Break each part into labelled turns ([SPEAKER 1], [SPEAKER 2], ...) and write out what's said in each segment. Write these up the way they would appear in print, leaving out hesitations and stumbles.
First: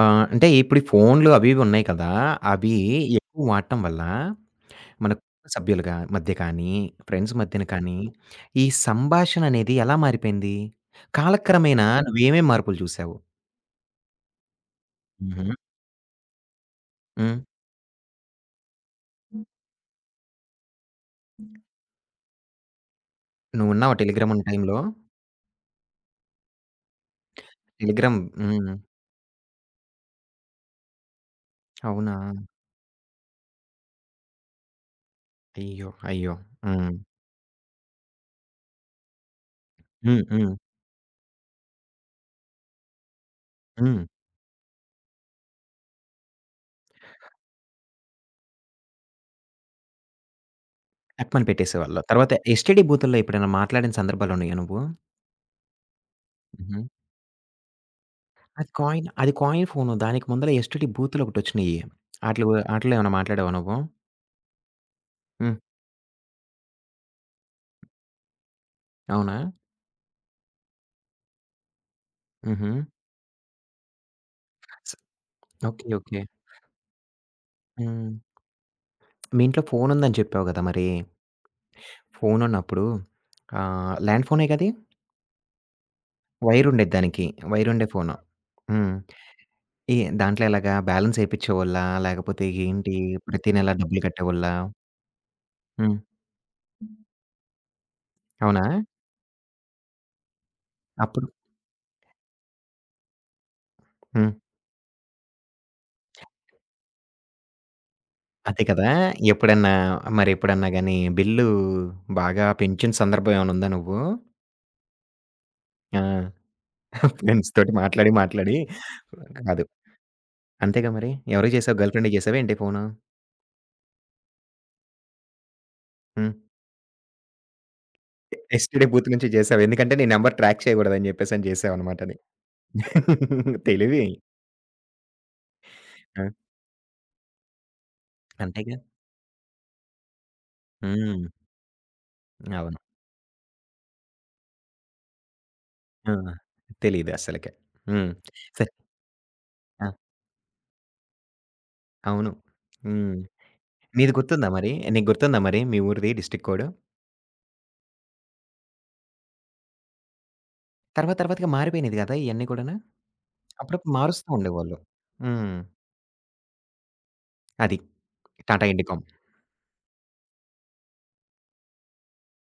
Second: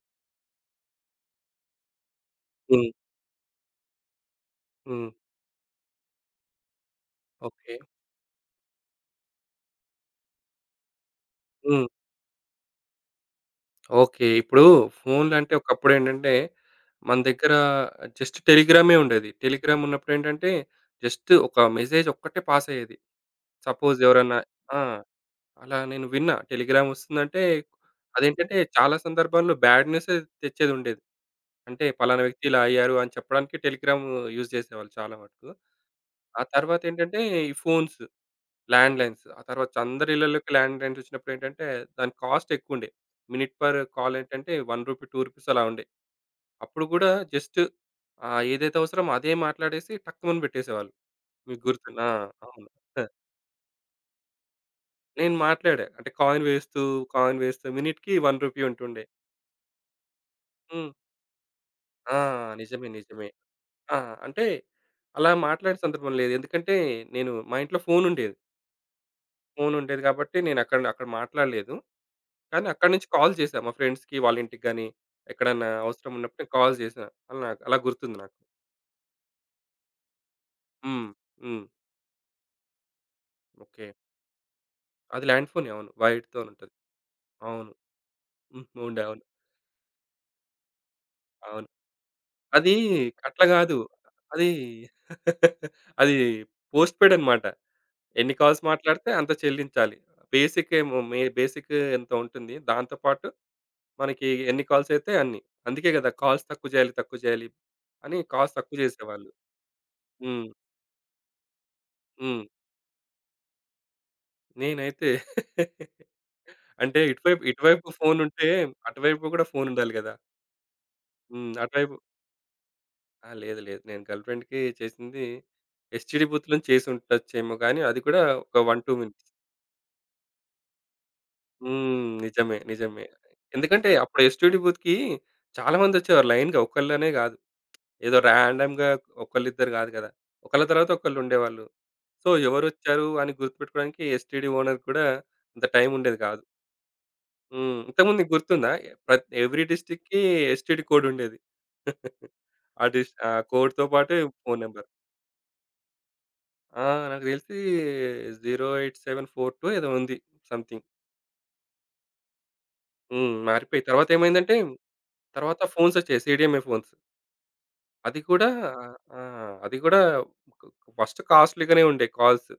[SPEAKER 1] ఆ! అంటే ఇప్పుడు ఈ ఫోన్‌లు అవి ఇవి ఉన్నాయి కదా! అవి
[SPEAKER 2] హ్మ్.
[SPEAKER 1] ఎక్కువ వాడటం వల్ల
[SPEAKER 2] హ్మ్.
[SPEAKER 1] మన కుటుంబ సభ్యులుగా మధ్య కానీ, ఫ్రెండ్స్ మధ్యన
[SPEAKER 2] ఓకే.
[SPEAKER 1] కానీ, ఈ సంభాషణ అనేది ఎలా మారిపోయింది? కాలక్రమేణా
[SPEAKER 2] హ్మ్.
[SPEAKER 1] నువ్వేమేం మార్పులు చూసావు?
[SPEAKER 2] ఓకే. ఇప్పుడు ఫోన్‌లంటే
[SPEAKER 1] హుహు.
[SPEAKER 2] ఒకప్పుడేంటంటే, మన
[SPEAKER 1] హ్మ్.
[SPEAKER 2] దగ్గర జస్ట్ టెలిగ్రామే ఉండేది. టెలిగ్రామ్ ఉన్నప్పుడేంటంటే, జస్ట్ ఒక మెసేజ్ ఒక్కటే పాస్ అయ్యేది.
[SPEAKER 1] నువ్వున్నావా
[SPEAKER 2] సపోజ్
[SPEAKER 1] టెలిగ్రామ్
[SPEAKER 2] ఎవరన్నా
[SPEAKER 1] ఉన్న టైంలో?
[SPEAKER 2] ఆ! అలా నేను విన్నా. టెలిగ్రామ్ వస్తుందంటే,
[SPEAKER 1] టెలిగ్రామ్
[SPEAKER 2] అదేంటంటే
[SPEAKER 1] హ్మ్.
[SPEAKER 2] చాలా సందర్భాల్లో బ్యాడ్ న్యూసే తెచ్చేదుండేది. అంటే
[SPEAKER 1] అవునా?
[SPEAKER 2] పలానా వ్యక్తి ఇలా అయ్యారు అని చెప్పడానికి టెలిగ్రామ్ యూజ్ చేసేవాళ్ళు చాలా మటుకు.
[SPEAKER 1] అయ్యో! అయ్యో!
[SPEAKER 2] ఆ
[SPEAKER 1] హ్మ్.
[SPEAKER 2] తర్వాతేంటంటే, ఈ ఫోన్స్ ల్యాండ్ లైన్స్. ఆ తర్వాత అందరి
[SPEAKER 1] హ్మ్. హ్మ్.
[SPEAKER 2] ఇళ్ళలోకి ల్యాండ్ లైన్స్ వచ్చినప్పుడేంటంటే, దాని కాస్ట్ ఎక్కువుండే. మినిట్ పర్
[SPEAKER 1] హ్మ్.
[SPEAKER 2] కాల్ ఏంటంటే, రూ. 1, రూ. 2 అలా ఉండే. అప్పుడు గూడా జస్ట్ ఏదైతే అవసరమో అదే మాట్లాడేసి టక్కుమని పెట్టేసేవాళ్ళు.
[SPEAKER 1] టక్కుమని
[SPEAKER 2] మీకు
[SPEAKER 1] పెట్టేసేవాళ్ళు.
[SPEAKER 2] గుర్తున్నా?
[SPEAKER 1] తర్వాత
[SPEAKER 2] ఆ! అవును.
[SPEAKER 1] ఎస్టీడీ
[SPEAKER 2] హ,
[SPEAKER 1] బూతుల్లో ఎప్పుడైనా మాట్లాడిన సందర్భాలున్నాయా నువ్వు?
[SPEAKER 2] నేను మాట్లాడా. అంటే కాయిన్
[SPEAKER 1] హుహు.
[SPEAKER 2] వేస్తూ, కాయిన్ వేస్తూ మినిట్‌కి రూ. 1
[SPEAKER 1] అది
[SPEAKER 2] ఉంటుండే.
[SPEAKER 1] కాయిన్ అది కాయిన్ ఫోను. దానికి ముందల ఎస్టీడీ
[SPEAKER 2] హ్మ్.
[SPEAKER 1] బూతులొకటొచ్చినియి.
[SPEAKER 2] ఆ!
[SPEAKER 1] ఆటిల గు
[SPEAKER 2] నిజమే.
[SPEAKER 1] ఆటిల్లో ఏమన్నా
[SPEAKER 2] నిజమే.
[SPEAKER 1] మాట్లాడావా నువ్వు?
[SPEAKER 2] ఆ! అంటే అలా
[SPEAKER 1] హ్మ్.
[SPEAKER 2] మాట్లాడిన సందర్భం లేదు. ఎందుకంటే, నేను మా ఇంట్లో ఫోనుండేది.
[SPEAKER 1] అవునా?
[SPEAKER 2] ఫోనుండేది కాబట్టి నేనక్కడ అక్కడ అక్కడ మాట్లాడలేదు. కానీ
[SPEAKER 1] హుహు.
[SPEAKER 2] అక్కడి నుంచి కాల్ చేశా మా ఫ్రెండ్స్‌కి, వాళ్ళ ఇంటికి గాని,
[SPEAKER 1] స్
[SPEAKER 2] ఎక్కడన్నా
[SPEAKER 1] ఓకే.
[SPEAKER 2] అవసరం
[SPEAKER 1] ఓకే.
[SPEAKER 2] ఉన్నప్పుడు నేను కాల్ చేశా. అలా నాకు అలా
[SPEAKER 1] హ్మ్.
[SPEAKER 2] గుర్తుంది నాకు.
[SPEAKER 1] మీ ఇంట్లో ఫోనుందని చెప్పావు గదా! మరి.
[SPEAKER 2] హ్మ్. హ్మ్.
[SPEAKER 1] ఫోనున్నప్పుడు
[SPEAKER 2] ఓకే.
[SPEAKER 1] ఆహ్, ల్యాండ్ ఫోనే గది?
[SPEAKER 2] అది ల్యాండ్ ఫోనే అవును. వైర్‌తోని ఉంటది.
[SPEAKER 1] వైరుండేది దానికి.
[SPEAKER 2] అవును.
[SPEAKER 1] వైరుండే ఫోను.
[SPEAKER 2] హ్మ్.
[SPEAKER 1] హ్మ్.
[SPEAKER 2] ఉండే అవును.
[SPEAKER 1] ఈ దాంట్లో ఎలాగా బ్యాలెన్స్
[SPEAKER 2] అవును.
[SPEAKER 1] ఏపిచ్చేవోళ్ళా? లేకపోతే
[SPEAKER 2] అది
[SPEAKER 1] ఏంటి?
[SPEAKER 2] అట్లా
[SPEAKER 1] ప్రతి నెల
[SPEAKER 2] కాదు.
[SPEAKER 1] డబ్బులు
[SPEAKER 2] అది
[SPEAKER 1] కట్టేవోళ్ళా? హ్మ్.
[SPEAKER 2] అది పోస్ట్‌పెయిడ్ అన్నమాట. ఎన్ని కాల్స్
[SPEAKER 1] అవునా?
[SPEAKER 2] మాట్లాడితే అంత చెల్లించాలి. బేసిక్ ఏమో
[SPEAKER 1] అప్పుడు
[SPEAKER 2] బేసిక్ ఎంతో ఉంటుంది. దాంతో పాటు మనకి
[SPEAKER 1] హ్మ్.
[SPEAKER 2] ఎన్ని కాల్స్ అయితే అన్ని. అందుకే కదా! కాల్స్ తక్కువ చేయాలి, తక్కువ చేయాలి అని కాల్స్
[SPEAKER 1] అదే
[SPEAKER 2] తక్కువ
[SPEAKER 1] కదా!
[SPEAKER 2] చేసేవాళ్ళు.
[SPEAKER 1] ఎప్పుడన్నా మరి
[SPEAKER 2] హ్మ్.
[SPEAKER 1] ఎప్పుడన్నా గాని బిల్లు
[SPEAKER 2] హ్మ్.
[SPEAKER 1] బాగా పెంచిన సందర్భం ఏమైనా ఉందా నువ్వు?
[SPEAKER 2] నేనైతే
[SPEAKER 1] ఆ!
[SPEAKER 2] అంటే ఇటువైపు
[SPEAKER 1] ఫ్రెండ్స్‌తోటి
[SPEAKER 2] ఇటువైపు
[SPEAKER 1] మాట్లాడి,
[SPEAKER 2] ఫోనుంటే,
[SPEAKER 1] మాట్లాడి
[SPEAKER 2] అటువైపు గూడా
[SPEAKER 1] కాదు.
[SPEAKER 2] ఫోనుండాలి గదా!
[SPEAKER 1] అంతేగా మరి.
[SPEAKER 2] హ్మ్.
[SPEAKER 1] ఎవరికి చేసావు?
[SPEAKER 2] అటువైపు
[SPEAKER 1] గర్ల్ ఫ్రెండ్‌కి చేసావా ఏంటి ఫోను?
[SPEAKER 2] ఆ! లేదు. లేదు. నేను గర్ల్ ఫ్రెండ్‌కి చేసింది ఎస్‌టీడీ
[SPEAKER 1] హ్మ్.
[SPEAKER 2] బూత్ నుంచి చేసుండొచ్చేమో గానీ, అది కూడా ఒక 1,
[SPEAKER 1] నెక్స్ట్ డే
[SPEAKER 2] 2
[SPEAKER 1] బూత్
[SPEAKER 2] మినిట్స్.
[SPEAKER 1] నుంచి చేసావు. ఎందుకంటే నీ నంబర్ ట్రాక్ చేయకూడదని చెప్పేసని చేసావన్నమాట
[SPEAKER 2] హ్మ్.
[SPEAKER 1] అది.
[SPEAKER 2] నిజమే. నిజమే. ఎందుకంటే,
[SPEAKER 1] తెలివి.
[SPEAKER 2] అప్పుడు ఎస్‌టీడీ బూత్‌కి చాలా
[SPEAKER 1] ఆ!
[SPEAKER 2] మందొచ్చేవారు లైన్‌గా. ఒకళ్ళనే గాదు. ఏదో
[SPEAKER 1] అంతేగా.
[SPEAKER 2] ర్యాండమ్‌గా ఒకళ్ళిద్దరు గాదు గదా! ఒకళ్ళ తర్వాత
[SPEAKER 1] హ్మ్.
[SPEAKER 2] ఒకళ్ళుండేవాళ్ళు. సో,
[SPEAKER 1] అవును.
[SPEAKER 2] ఎవరొచ్చారు అని గుర్తుపెట్టుకోడానికి ఎస్‌టీడీ ఓనర్‌కి కూడా అంత
[SPEAKER 1] ఆ!
[SPEAKER 2] టైముండేది కాదు.
[SPEAKER 1] తెలీదు అస్సలకే.
[SPEAKER 2] హ్మ్.
[SPEAKER 1] హ్మ్.
[SPEAKER 2] ఇంతకుముందు నీకు గుర్తుందా?
[SPEAKER 1] సరే
[SPEAKER 2] ఎవ్రీ
[SPEAKER 1] ఆ!
[SPEAKER 2] డిస్ట్రిక్ట్‌కి ఎస్టీడీ కోడ్ ఉండేది.
[SPEAKER 1] అవును. హ్మ్.
[SPEAKER 2] ఆ కోడ్‌తో
[SPEAKER 1] నీది
[SPEAKER 2] పాటు
[SPEAKER 1] గుర్తుందా
[SPEAKER 2] ఫోను
[SPEAKER 1] మరి?
[SPEAKER 2] నంబర్.
[SPEAKER 1] నీకు గుర్తుందా మరి మీ ఊరిది డిస్ట్రిక్ట్ కోడ్?
[SPEAKER 2] ఆ! నాకు తెలిసి 08742 ఏదో ఉంది సంథింగ్.
[SPEAKER 1] తర్వాత తర్వాతగా మారిపోయినది గదా! ఇయన్నీ గూడాను.
[SPEAKER 2] హ్మ్. మారిపోయి
[SPEAKER 1] అప్పుడప్పుడు
[SPEAKER 2] తర్వాత
[SPEAKER 1] మారుస్తూ
[SPEAKER 2] ఏమైందంటే,
[SPEAKER 1] ఉండేవాళ్ళు. హ్మ్.
[SPEAKER 2] తర్వాత ఫోన్స్ వచ్చాయి. CDMA phones.
[SPEAKER 1] అది.
[SPEAKER 2] అది కూడా
[SPEAKER 1] టాటా ఇండికామ్.
[SPEAKER 2] ఆ! అది కూడా ఫస్ట్ కాస్ట్‌లీ‌గానే ఉండే కాల్స్.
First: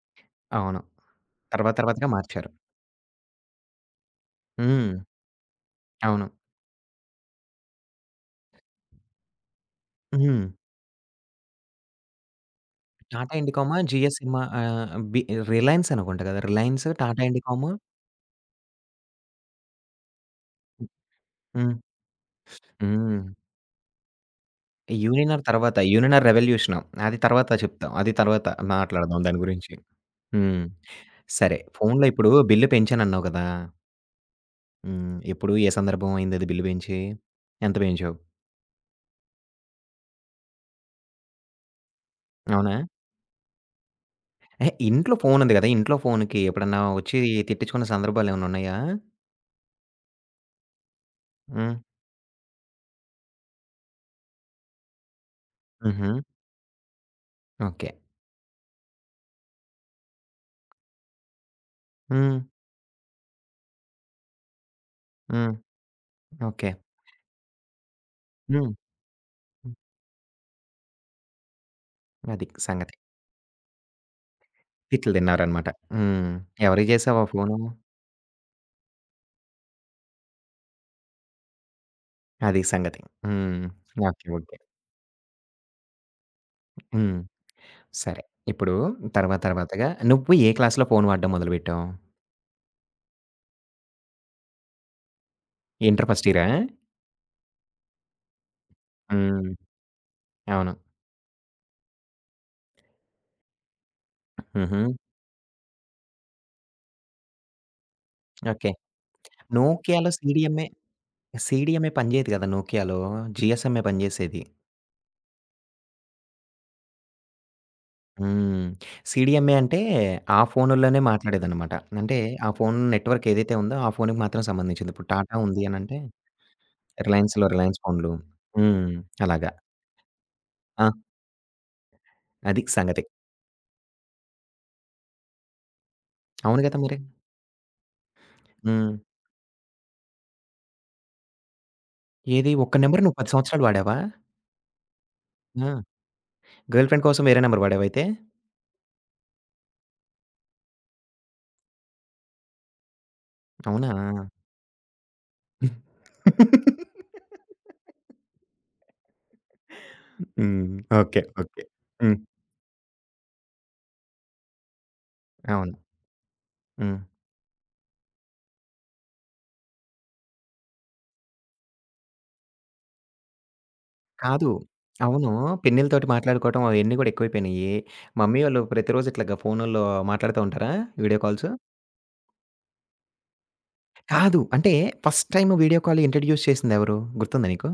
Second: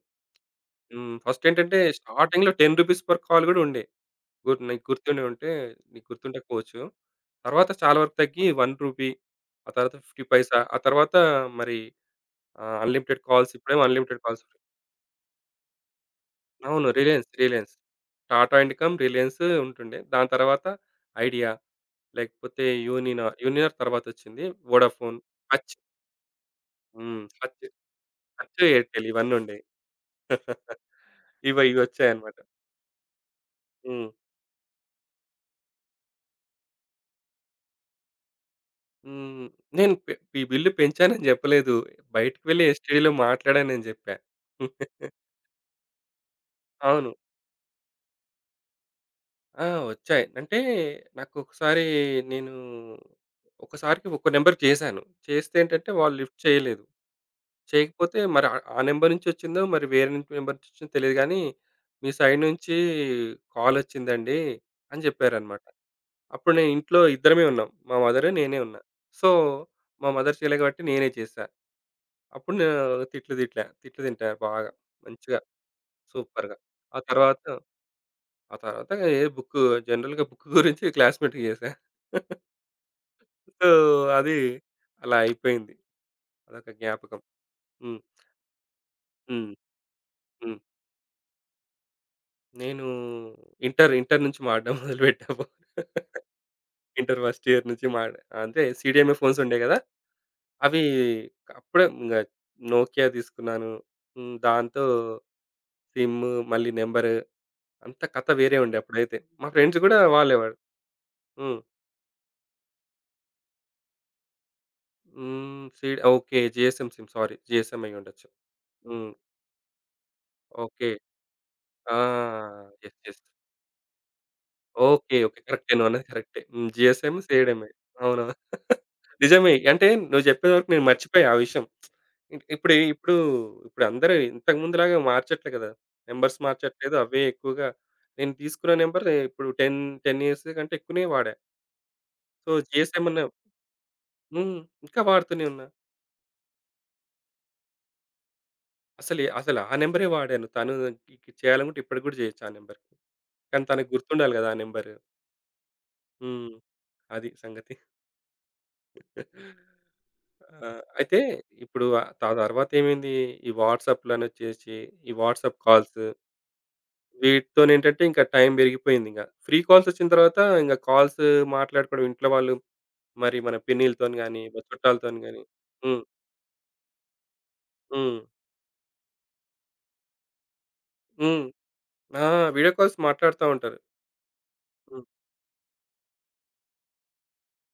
[SPEAKER 1] అవును.
[SPEAKER 2] హ్మ్. ఫస్ట్
[SPEAKER 1] తర్వాత
[SPEAKER 2] ఏంటంటే
[SPEAKER 1] తర్వాతగా మార్చారు.
[SPEAKER 2] స్టార్టింగ్‌లో రూ. 10 పర్ కాల్ కూడా ఉండే. నీకు
[SPEAKER 1] హ్మ్.
[SPEAKER 2] గుర్తుండి ఉంటే నీకు
[SPEAKER 1] అవును.
[SPEAKER 2] గుర్తుండకపోవచ్చు. తర్వాత చాలా వరకు తగ్గి రూ. 1 ఆ తర్వాత 50
[SPEAKER 1] హ్మ్.
[SPEAKER 2] పైసా ఆ తర్వాత మరి అన్‌లిమిటెడ్
[SPEAKER 1] టాటా
[SPEAKER 2] కాల్స్
[SPEAKER 1] ఇండికామా,
[SPEAKER 2] ఇప్పుడేమో
[SPEAKER 1] జీఎస్
[SPEAKER 2] అన్‌లిమిటెడ్
[SPEAKER 1] సినిమా
[SPEAKER 2] కాల్స్.
[SPEAKER 1] ఆహ్, బి రిలయన్స్ అనుకుంటా గదా! రిలయన్స్,
[SPEAKER 2] అవును.
[SPEAKER 1] టాటా
[SPEAKER 2] రిలయన్స్,
[SPEAKER 1] ఇండికాము
[SPEAKER 2] రిలయన్స్. టాటా ఇండికామ్, రిలయన్స్ ఉంటుండే. దాని తర్వాత ఐడియా
[SPEAKER 1] హ్మ్.
[SPEAKER 2] లేకపోతే
[SPEAKER 1] హ్మ్.
[SPEAKER 2] యూనినార్, యూనినార్ తర్వాతొచ్చింది. Vodafone,
[SPEAKER 1] Uninor
[SPEAKER 2] Hutch.
[SPEAKER 1] తర్వాత. Uninor revolution. అది
[SPEAKER 2] హ్మ్.
[SPEAKER 1] తర్వాత
[SPEAKER 2] హచ్,
[SPEAKER 1] చెప్తాం. అది తర్వాత
[SPEAKER 2] హచ్, ఎయిర్‌టెల్
[SPEAKER 1] మాట్లాడదాం
[SPEAKER 2] ఇవన్నీ
[SPEAKER 1] దాని
[SPEAKER 2] ఉండేవి.
[SPEAKER 1] గురించి. హ్మ్. సరే.
[SPEAKER 2] ఇవి
[SPEAKER 1] ఫోన్‌లో ఇప్పుడు
[SPEAKER 2] ఇవొచ్చాయన్నమాట.
[SPEAKER 1] బిల్లు పెంచానన్నావు గదా!
[SPEAKER 2] హ్మ్.
[SPEAKER 1] హ్మ్. ఎప్పుడు? ఏ సందర్భం అయిందది బిల్లు పెంచి? ఎంత పెంచావు?
[SPEAKER 2] హ్మ్. నేను పె ఈ బిల్లు పెంచానని జెప్పలేదు. బయటికి వెళ్లి
[SPEAKER 1] అవునా?
[SPEAKER 2] ఎస్‌టిడిలో మాట్లాడానని జెప్పా.
[SPEAKER 1] ఎహె! ఇంట్లో ఫోన్ ఉంది గదా! ఇంట్లో ఫోన్‌కి ఎప్పుడన్నా
[SPEAKER 2] అవును.
[SPEAKER 1] వచ్చి తిట్టించుకున్న సందర్భాలేమన్నా ఉన్నాయా?
[SPEAKER 2] ఆ! వచ్చాయి. అంటే
[SPEAKER 1] హ్మ్.
[SPEAKER 2] నాకొకసారి నేను ఒకసారికి ఒక నంబర్‌కి చేశాను. చేస్తే ఏంటంటే
[SPEAKER 1] హుహు.
[SPEAKER 2] వాళ్ళు లిఫ్ట్ చేయలేదు.
[SPEAKER 1] ఓకే.
[SPEAKER 2] చేయకపోతే మరి ఆ ఆ నంబర్ నుంచి వచ్చిందో మరి వేరే నంబర్ నుంచి వచ్చిందో తెలీదు గానీ, మీ
[SPEAKER 1] హ్మ్.
[SPEAKER 2] సైడ్ నుంచి కాలొచ్చిందండి అని
[SPEAKER 1] హ్మ్.
[SPEAKER 2] జెప్పారనమాట. అప్పుడు నేను
[SPEAKER 1] ఓకే.
[SPEAKER 2] ఇంట్లో ఇద్దరమే ఉన్నాం. మా మదర్, నేనే
[SPEAKER 1] హ్మ్.
[SPEAKER 2] ఉన్నా. సో,
[SPEAKER 1] హ్మ్.
[SPEAKER 2] మా మదర్ చేయలే గాబట్టి నేనే చేశా.
[SPEAKER 1] అది
[SPEAKER 2] అప్పుడు నేను
[SPEAKER 1] సంగతి.
[SPEAKER 2] తిట్లు తిట్లా. తిట్లు తింటా బాగా.
[SPEAKER 1] తిట్లు
[SPEAKER 2] మంచిగా
[SPEAKER 1] తిన్నారనమాట. హ్మ్.
[SPEAKER 2] సూపర్‌గా.
[SPEAKER 1] ఎవరికి
[SPEAKER 2] ఆ
[SPEAKER 1] చేసావు ఆ
[SPEAKER 2] తర్వాత,
[SPEAKER 1] ఫోను?
[SPEAKER 2] ఆ తర్వాత ఏ బుక్కు జనరల్‌గా బుక్ గురించి క్లాస్‌మేట్‌కి చేశా.
[SPEAKER 1] అది సంగతి. హ్మ్.
[SPEAKER 2] So,
[SPEAKER 1] okay.
[SPEAKER 2] అది
[SPEAKER 1] ఓకే.
[SPEAKER 2] అలా అయిపోయింది. అదొక
[SPEAKER 1] హ్మ్.
[SPEAKER 2] జ్ఞాపకం. హ్మ్.
[SPEAKER 1] సరే. ఇప్పుడు తర్వాత
[SPEAKER 2] హ్మ్.
[SPEAKER 1] తర్వాతగా నువ్వు ఏ
[SPEAKER 2] హ్మ్.
[SPEAKER 1] క్లాస్‌లో ఫోన్ వాడడం మొదలుపెట్టావు?
[SPEAKER 2] నేను ఇంటర్ నుంచి వాడడం మొదలుపెట్టాము.
[SPEAKER 1] ఇంటర్ ఫస్ట్ ఇయరా?
[SPEAKER 2] ఇంటర్ ఫస్ట్ ఇయర్ నుంచి అంటే సీడీఎంఏ ఫోన్స్
[SPEAKER 1] హ్మ్.
[SPEAKER 2] ఉండేయి కదా!
[SPEAKER 1] అవును.
[SPEAKER 2] అవి అప్పుడే నోకియా తీసుకున్నాను. హ్మ్.
[SPEAKER 1] హుహు.
[SPEAKER 2] దాంతో సిమ్ మళ్ళీ నంబరు అంత కథ వేరే
[SPEAKER 1] ఓకే.
[SPEAKER 2] ఉండే అప్పుడైతే. మా ఫ్రెండ్స్ గూడా
[SPEAKER 1] నోకియాలో
[SPEAKER 2] వాళ్ళేవాళ్ళు.
[SPEAKER 1] సీడీఎంఏ,
[SPEAKER 2] హ్మ్.
[SPEAKER 1] సీడీఎంఏ పనిచేయదు గదా! నోకియాలో. జీఎస్ఎంఏ పనిచేసేది.
[SPEAKER 2] హ్మ్. Okay. GSM SIM sorry. GSM అయ్యుండొచ్చు.
[SPEAKER 1] హ్మ్.
[SPEAKER 2] హ్మ్.
[SPEAKER 1] సీడీఎంఏ అంటే ఆ
[SPEAKER 2] ఓకే.
[SPEAKER 1] ఫోనుల్లోనే మాట్లాడేదనమాట.
[SPEAKER 2] ఆ!
[SPEAKER 1] అంటే ఆ ఫోను
[SPEAKER 2] యెస్. యెస్.
[SPEAKER 1] నెట్‌వర్క్ ఏదైతే ఉందో ఆ ఫోనుకి మాత్రం సంబంధించింది. ఇప్పుడు
[SPEAKER 2] ఓకే.
[SPEAKER 1] టాటా
[SPEAKER 2] ఓకే.
[SPEAKER 1] ఉంది
[SPEAKER 2] కరెక్టే
[SPEAKER 1] అనంటే
[SPEAKER 2] నువ్వన్నది కరెక్టే. హ్మ్. GSM,
[SPEAKER 1] రిలయన్స్‌లో
[SPEAKER 2] CDMA.
[SPEAKER 1] రిలయన్స్ ఫోన్‌లు.
[SPEAKER 2] అవును.
[SPEAKER 1] హ్మ్. అలాగా.
[SPEAKER 2] నిజమే. అంటే నువ్వు చెప్పే వరకు నేను
[SPEAKER 1] ఆ!
[SPEAKER 2] మర్చిపోయా ఆ విషయం. ఇప్
[SPEAKER 1] అది
[SPEAKER 2] ఇప్పుడు
[SPEAKER 1] సంగతి.
[SPEAKER 2] ఇప్పుడు ఇప్పుడు అందరూ ఇంతకు ముందులాగా మార్చట్లే కదా! నంబర్స్
[SPEAKER 1] అవును గదా!
[SPEAKER 2] మార్చట్లేదు.
[SPEAKER 1] మరి.
[SPEAKER 2] అవే ఎక్కువగా నేను తీసుకున్న
[SPEAKER 1] హ్మ్.
[SPEAKER 2] నంబర్ ఇప్పుడు 10, 10 ఇయర్స్ కంటే ఎక్కువనే వాడా. సో,
[SPEAKER 1] ఏది ఒక్క నంబర్
[SPEAKER 2] జీఎస్ఎం
[SPEAKER 1] నువ్వు
[SPEAKER 2] అన్న
[SPEAKER 1] 10 సంవత్సరాలు వాడావా?
[SPEAKER 2] హ్మ్. ఇంకా వాడుతూనే ఉన్నా.
[SPEAKER 1] ఆ! గర్ల్ ఫ్రెండ్ కోసం వేరే నంబర్ వాడావా అయితే?
[SPEAKER 2] అసలు ఆ నెంబరే వాడాను. తను ఇక చేయాలనుకుంటే ఇప్పటికి గూడా చేయొచ్చు ఆ నెంబర్‌కి. కానీ తనకు
[SPEAKER 1] అవునా?
[SPEAKER 2] గుర్తుండాలి గదా! ఆ నెంబరు. హ్మ్. అది సంగతి.
[SPEAKER 1] హ్మ్.
[SPEAKER 2] ఆ! అయితే
[SPEAKER 1] ఓకే. ఓకే.
[SPEAKER 2] ఇప్పుడు
[SPEAKER 1] హ్మ్.
[SPEAKER 2] తర్వాత ఏమైంది? ఈ వాట్సాప్‌లనొచ్చేసి, ఈ వాట్సాప్
[SPEAKER 1] అవును.
[SPEAKER 2] కాల్స్
[SPEAKER 1] హ్మ్.
[SPEAKER 2] వీటితోనేంటంటే ఇంకా టైం పెరిగిపోయిందింక. ఫ్రీ కాల్స్ వచ్చిన తర్వాత ఇంక కాల్స్ మాట్లాడుకోవడం ఇంట్లో వాళ్ళు మరి మన పిన్నిలతోని గాని,
[SPEAKER 1] కాదు.
[SPEAKER 2] మా చుట్టాలతోని
[SPEAKER 1] అవును.
[SPEAKER 2] గాని హ్మ్.
[SPEAKER 1] పిన్నిలతోటి మాట్లాడుకోవటం అవన్నీ గూడా ఎక్కువైపోయినియి.
[SPEAKER 2] హ్మ్.
[SPEAKER 1] మమ్మీ వాళ్ళు ప్రతిరోజు ఇట్లాగా ఫోనుల్లో మాట్లాడుతా ఉంటారా? వీడియో
[SPEAKER 2] హ్మ్.
[SPEAKER 1] కాల్సు?
[SPEAKER 2] ఆ! వీడియో కాల్స్ మాట్లాడుతా ఉంటారు.
[SPEAKER 1] కాదు. అంటే
[SPEAKER 2] హ్మ్.
[SPEAKER 1] First time video call introduce చేసిందెవరు? గుర్తుందా నీకు?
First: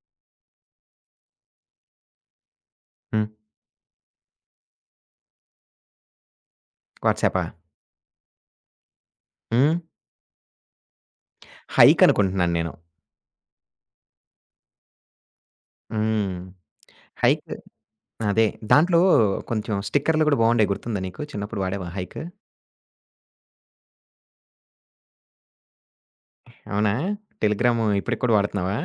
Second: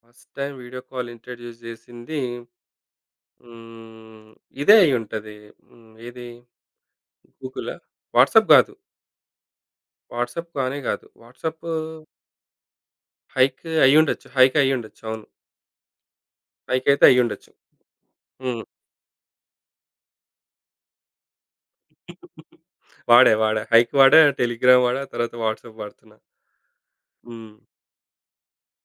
[SPEAKER 2] First time video call introduce చేసింది
[SPEAKER 1] హ్మ్.
[SPEAKER 2] హ్మ్. ఇదే అయ్యుంటది. హ్మ్. ఏది
[SPEAKER 1] వాట్సాపా?
[SPEAKER 2] గూగులా? వాట్సాప్ గాదు.
[SPEAKER 1] హ్మ్.
[SPEAKER 2] వాట్సాప్ కానే కాదు. వాట్సాప్
[SPEAKER 1] హైక్ అనుకుంటున్నాను నేను.
[SPEAKER 2] హైక్ అయ్యుండొచ్చు. హైక్ అయ్యుండొచ్చు. అవును.
[SPEAKER 1] హ్మ్.
[SPEAKER 2] హైక్ అయితే
[SPEAKER 1] హైక్
[SPEAKER 2] అయ్యుండొచ్చు.
[SPEAKER 1] అదే.
[SPEAKER 2] హ్మ్. వాడా, వాడా.
[SPEAKER 1] దాంట్లో కొంచెం స్టిక్కర్‌లు గూడా బావుండేయి. గుర్తుందా నీకు? చిన్నప్పుడు వాడావా హైక్?
[SPEAKER 2] హైక్ వాడా, టెలిగ్రామ్ వాడా, తర్వాత వాట్సాప్ వాడుతున్నా.
[SPEAKER 1] అవునా?
[SPEAKER 2] హ్మ్.
[SPEAKER 1] టెలిగ్రాము ఇప్పటికి కూడా వాడుతున్నావా?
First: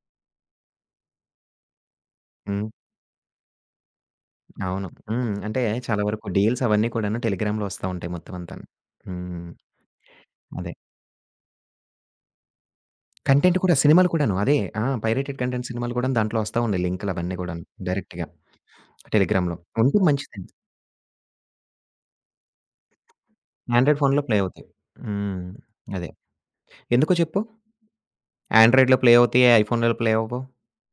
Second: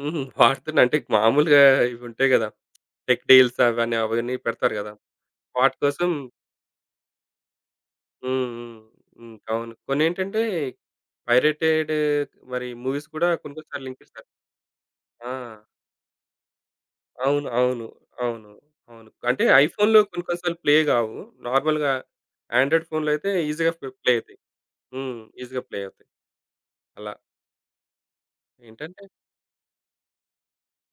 [SPEAKER 2] హుహు. వాడుతున్నా అంటే మామూలుగా ఇవి ఉంటాయి గదా!
[SPEAKER 1] హ్మ్.
[SPEAKER 2] టెక్ డీల్స్ అవన్నీ, అవన్నీ పెడతారు
[SPEAKER 1] అవును.
[SPEAKER 2] గదా!
[SPEAKER 1] హ్మ్. అంటే
[SPEAKER 2] వాటి
[SPEAKER 1] చాలా
[SPEAKER 2] కోసం
[SPEAKER 1] వరకు డీల్స్ అవన్నీ కూడాను టెలిగ్రామ్‌లో వస్తా ఉంటాయి మొత్తం
[SPEAKER 2] హ్మ్.
[SPEAKER 1] అంతాను.
[SPEAKER 2] హ్మ్. హ్మ్.
[SPEAKER 1] హ్మ్.
[SPEAKER 2] అవును. కొన్నేంటంటే
[SPEAKER 1] అదే.
[SPEAKER 2] పైరేటెడ్ మరి మూవీస్ కూడా కొన్ని
[SPEAKER 1] కంటెంట్
[SPEAKER 2] కొన్ని
[SPEAKER 1] కూడా
[SPEAKER 2] సార్లు లింక్
[SPEAKER 1] సినిమాలు
[SPEAKER 2] ఇస్తారు.
[SPEAKER 1] కూడాను. అదే. ఆ!
[SPEAKER 2] ఆ!
[SPEAKER 1] పైరేటెడ్ కంటెంట్ సినిమాలు గూడాను దాంట్లో వస్తా ఉన్నాయి లింకులవన్నీ
[SPEAKER 2] అవును.
[SPEAKER 1] గూడాను.
[SPEAKER 2] అవును.
[SPEAKER 1] డైరెక్ట్‌గా
[SPEAKER 2] అవును. అవును. అంటే
[SPEAKER 1] టెలిగ్రామ్‌లో.
[SPEAKER 2] ఐఫోన్‌లో
[SPEAKER 1] ఉంటే
[SPEAKER 2] కొన్ని కొన్ని
[SPEAKER 1] మంచిదండి.
[SPEAKER 2] సార్లు ప్లే గావు. నార్మల్‌గా ఆండ్రాయిడ్ ఫోన్‌లో అయితే ఈజీగా ప్లే
[SPEAKER 1] ఆండ్రాయిడ్
[SPEAKER 2] ప్లే
[SPEAKER 1] ఫోన్‌లో ప్లే
[SPEAKER 2] అయితాయి.
[SPEAKER 1] అవుతాయి.
[SPEAKER 2] హ్మ్.
[SPEAKER 1] హ్మ్.
[SPEAKER 2] ఈజీగా ప్లే
[SPEAKER 1] అదే.
[SPEAKER 2] అవుతాయి.
[SPEAKER 1] ఎందుకో
[SPEAKER 2] అలా.
[SPEAKER 1] చెప్పు? ఆండ్రాయిడ్‌లో
[SPEAKER 2] ఏంటంటే
[SPEAKER 1] ప్లే అవుతాయి. ఐఫోన్‌లో ప్లే అవ్వవు.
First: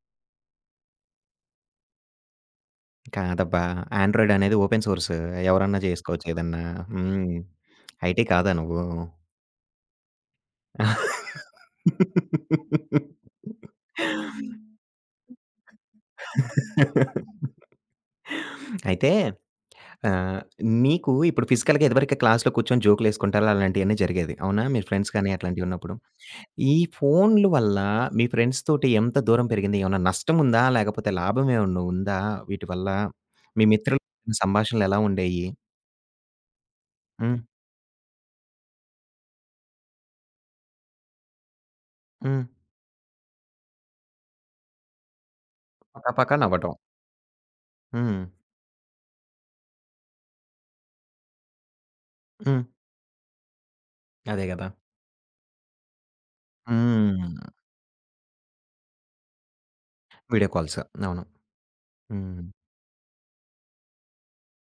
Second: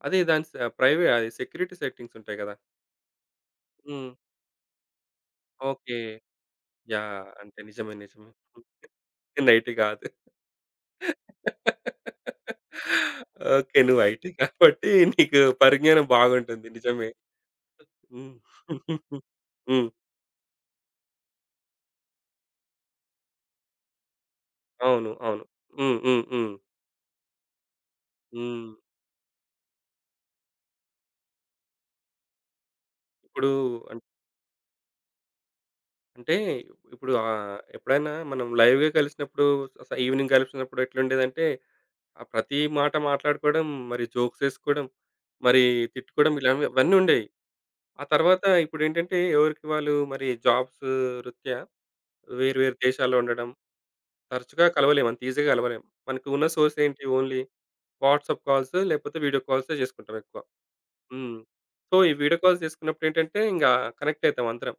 [SPEAKER 2] అదే దాని స ప్రైవే అది సెక్యూరిటీ సెట్టింగ్స్ ఉంటాయి గదా!
[SPEAKER 1] కాదబ్బా!
[SPEAKER 2] హ్మ్.
[SPEAKER 1] ఆండ్రాయిడ్ అనేది ఓపెన్ సోర్స్. ఎవరన్నా
[SPEAKER 2] ఓకే.
[SPEAKER 1] జేసుకోవచ్చు ఏదన్నా.
[SPEAKER 2] యాహ్!
[SPEAKER 1] హ్మ్.
[SPEAKER 2] అంటే నిజమే.
[SPEAKER 1] ఐటీ
[SPEAKER 2] నిజమే.
[SPEAKER 1] కాదా నువ్వు?
[SPEAKER 2] నైట్ గాదు. ఓకే. నువ్వు ఐటీ కాబట్టి నీకు పరిజ్ఞానం బాగుంటుంది. నిజమే. హ్మ్. హ్మ్.
[SPEAKER 1] అయితే ఆ! మీకు ఇప్పుడు ఫిజికల్‌గా ఇదివరకే క్లాస్‌లో కూర్చొని జోకులేసుకుంటారు. అలాంటియన్నీ జరిగేది. అవునా? మీరు
[SPEAKER 2] అవును.
[SPEAKER 1] ఫ్రెండ్స్ కానీ
[SPEAKER 2] అవును.
[SPEAKER 1] అట్లాంటివున్నప్పుడు.
[SPEAKER 2] హ్మ్. హ్మ్. హ్మ్.
[SPEAKER 1] ఈ ఫోన్‌లు వల్ల మీ ఫ్రెండ్స్
[SPEAKER 2] హ్మ్.
[SPEAKER 1] తోటి ఎంత దూరం పెరిగింది? ఏమన్నా నష్టముందా? లేకపోతే లాభం ఏమన్నా ఉందా? వీటి వల్ల
[SPEAKER 2] ఇప్పుడు
[SPEAKER 1] మీ మిత్రుల సంభాషణలెలా ఉండేయి?
[SPEAKER 2] అంటే ఇప్పుడు
[SPEAKER 1] హ్మ్.
[SPEAKER 2] ఎప్పుడైనా మనం లైవ్‌గా కలిసినప్పుడు ఈవినింగ్ కలిసినప్పుడు ఎట్లుండేదంటే, ఆ
[SPEAKER 1] హ్మ్.
[SPEAKER 2] ప్రతి మాట మాట్లాడుకోవడం, మరి జోక్స్ ఏసుకోవడం, మరి తిట్టుకోవడం
[SPEAKER 1] పకాపకా
[SPEAKER 2] ఇలావి
[SPEAKER 1] నవ్వటం.
[SPEAKER 2] అవన్నీ ఉండేవి. ఆ
[SPEAKER 1] హ్మ్.
[SPEAKER 2] తర్వాత ఇప్పుడేంటంటే ఎవరికి వాళ్ళు మరి జాబ్స్ రీత్యా వేరు
[SPEAKER 1] హ్మ్.
[SPEAKER 2] వేరు దేశాల్లో ఉండడం,
[SPEAKER 1] అదే
[SPEAKER 2] తరచుగా
[SPEAKER 1] గదా!
[SPEAKER 2] కలవలేము. అంత ఈజీగా కలవలేం. మనకు ఉన్న సోర్స్ ఏంటి
[SPEAKER 1] హ్మ్.
[SPEAKER 2] ఓన్లీ వాట్సాప్ కాల్స్ లేకపోతే వీడియో కాల్సే చేసుకుంటాం ఎక్కువ.
[SPEAKER 1] Video calls. అవును.
[SPEAKER 2] హ్మ్. సో, ఈ వీడియో
[SPEAKER 1] హ్మ్.
[SPEAKER 2] కాల్స్ చేసుకున్నప్పుడు ఏంటంటే ఇంగా కనెక్ట్ అవుతాం అందరం.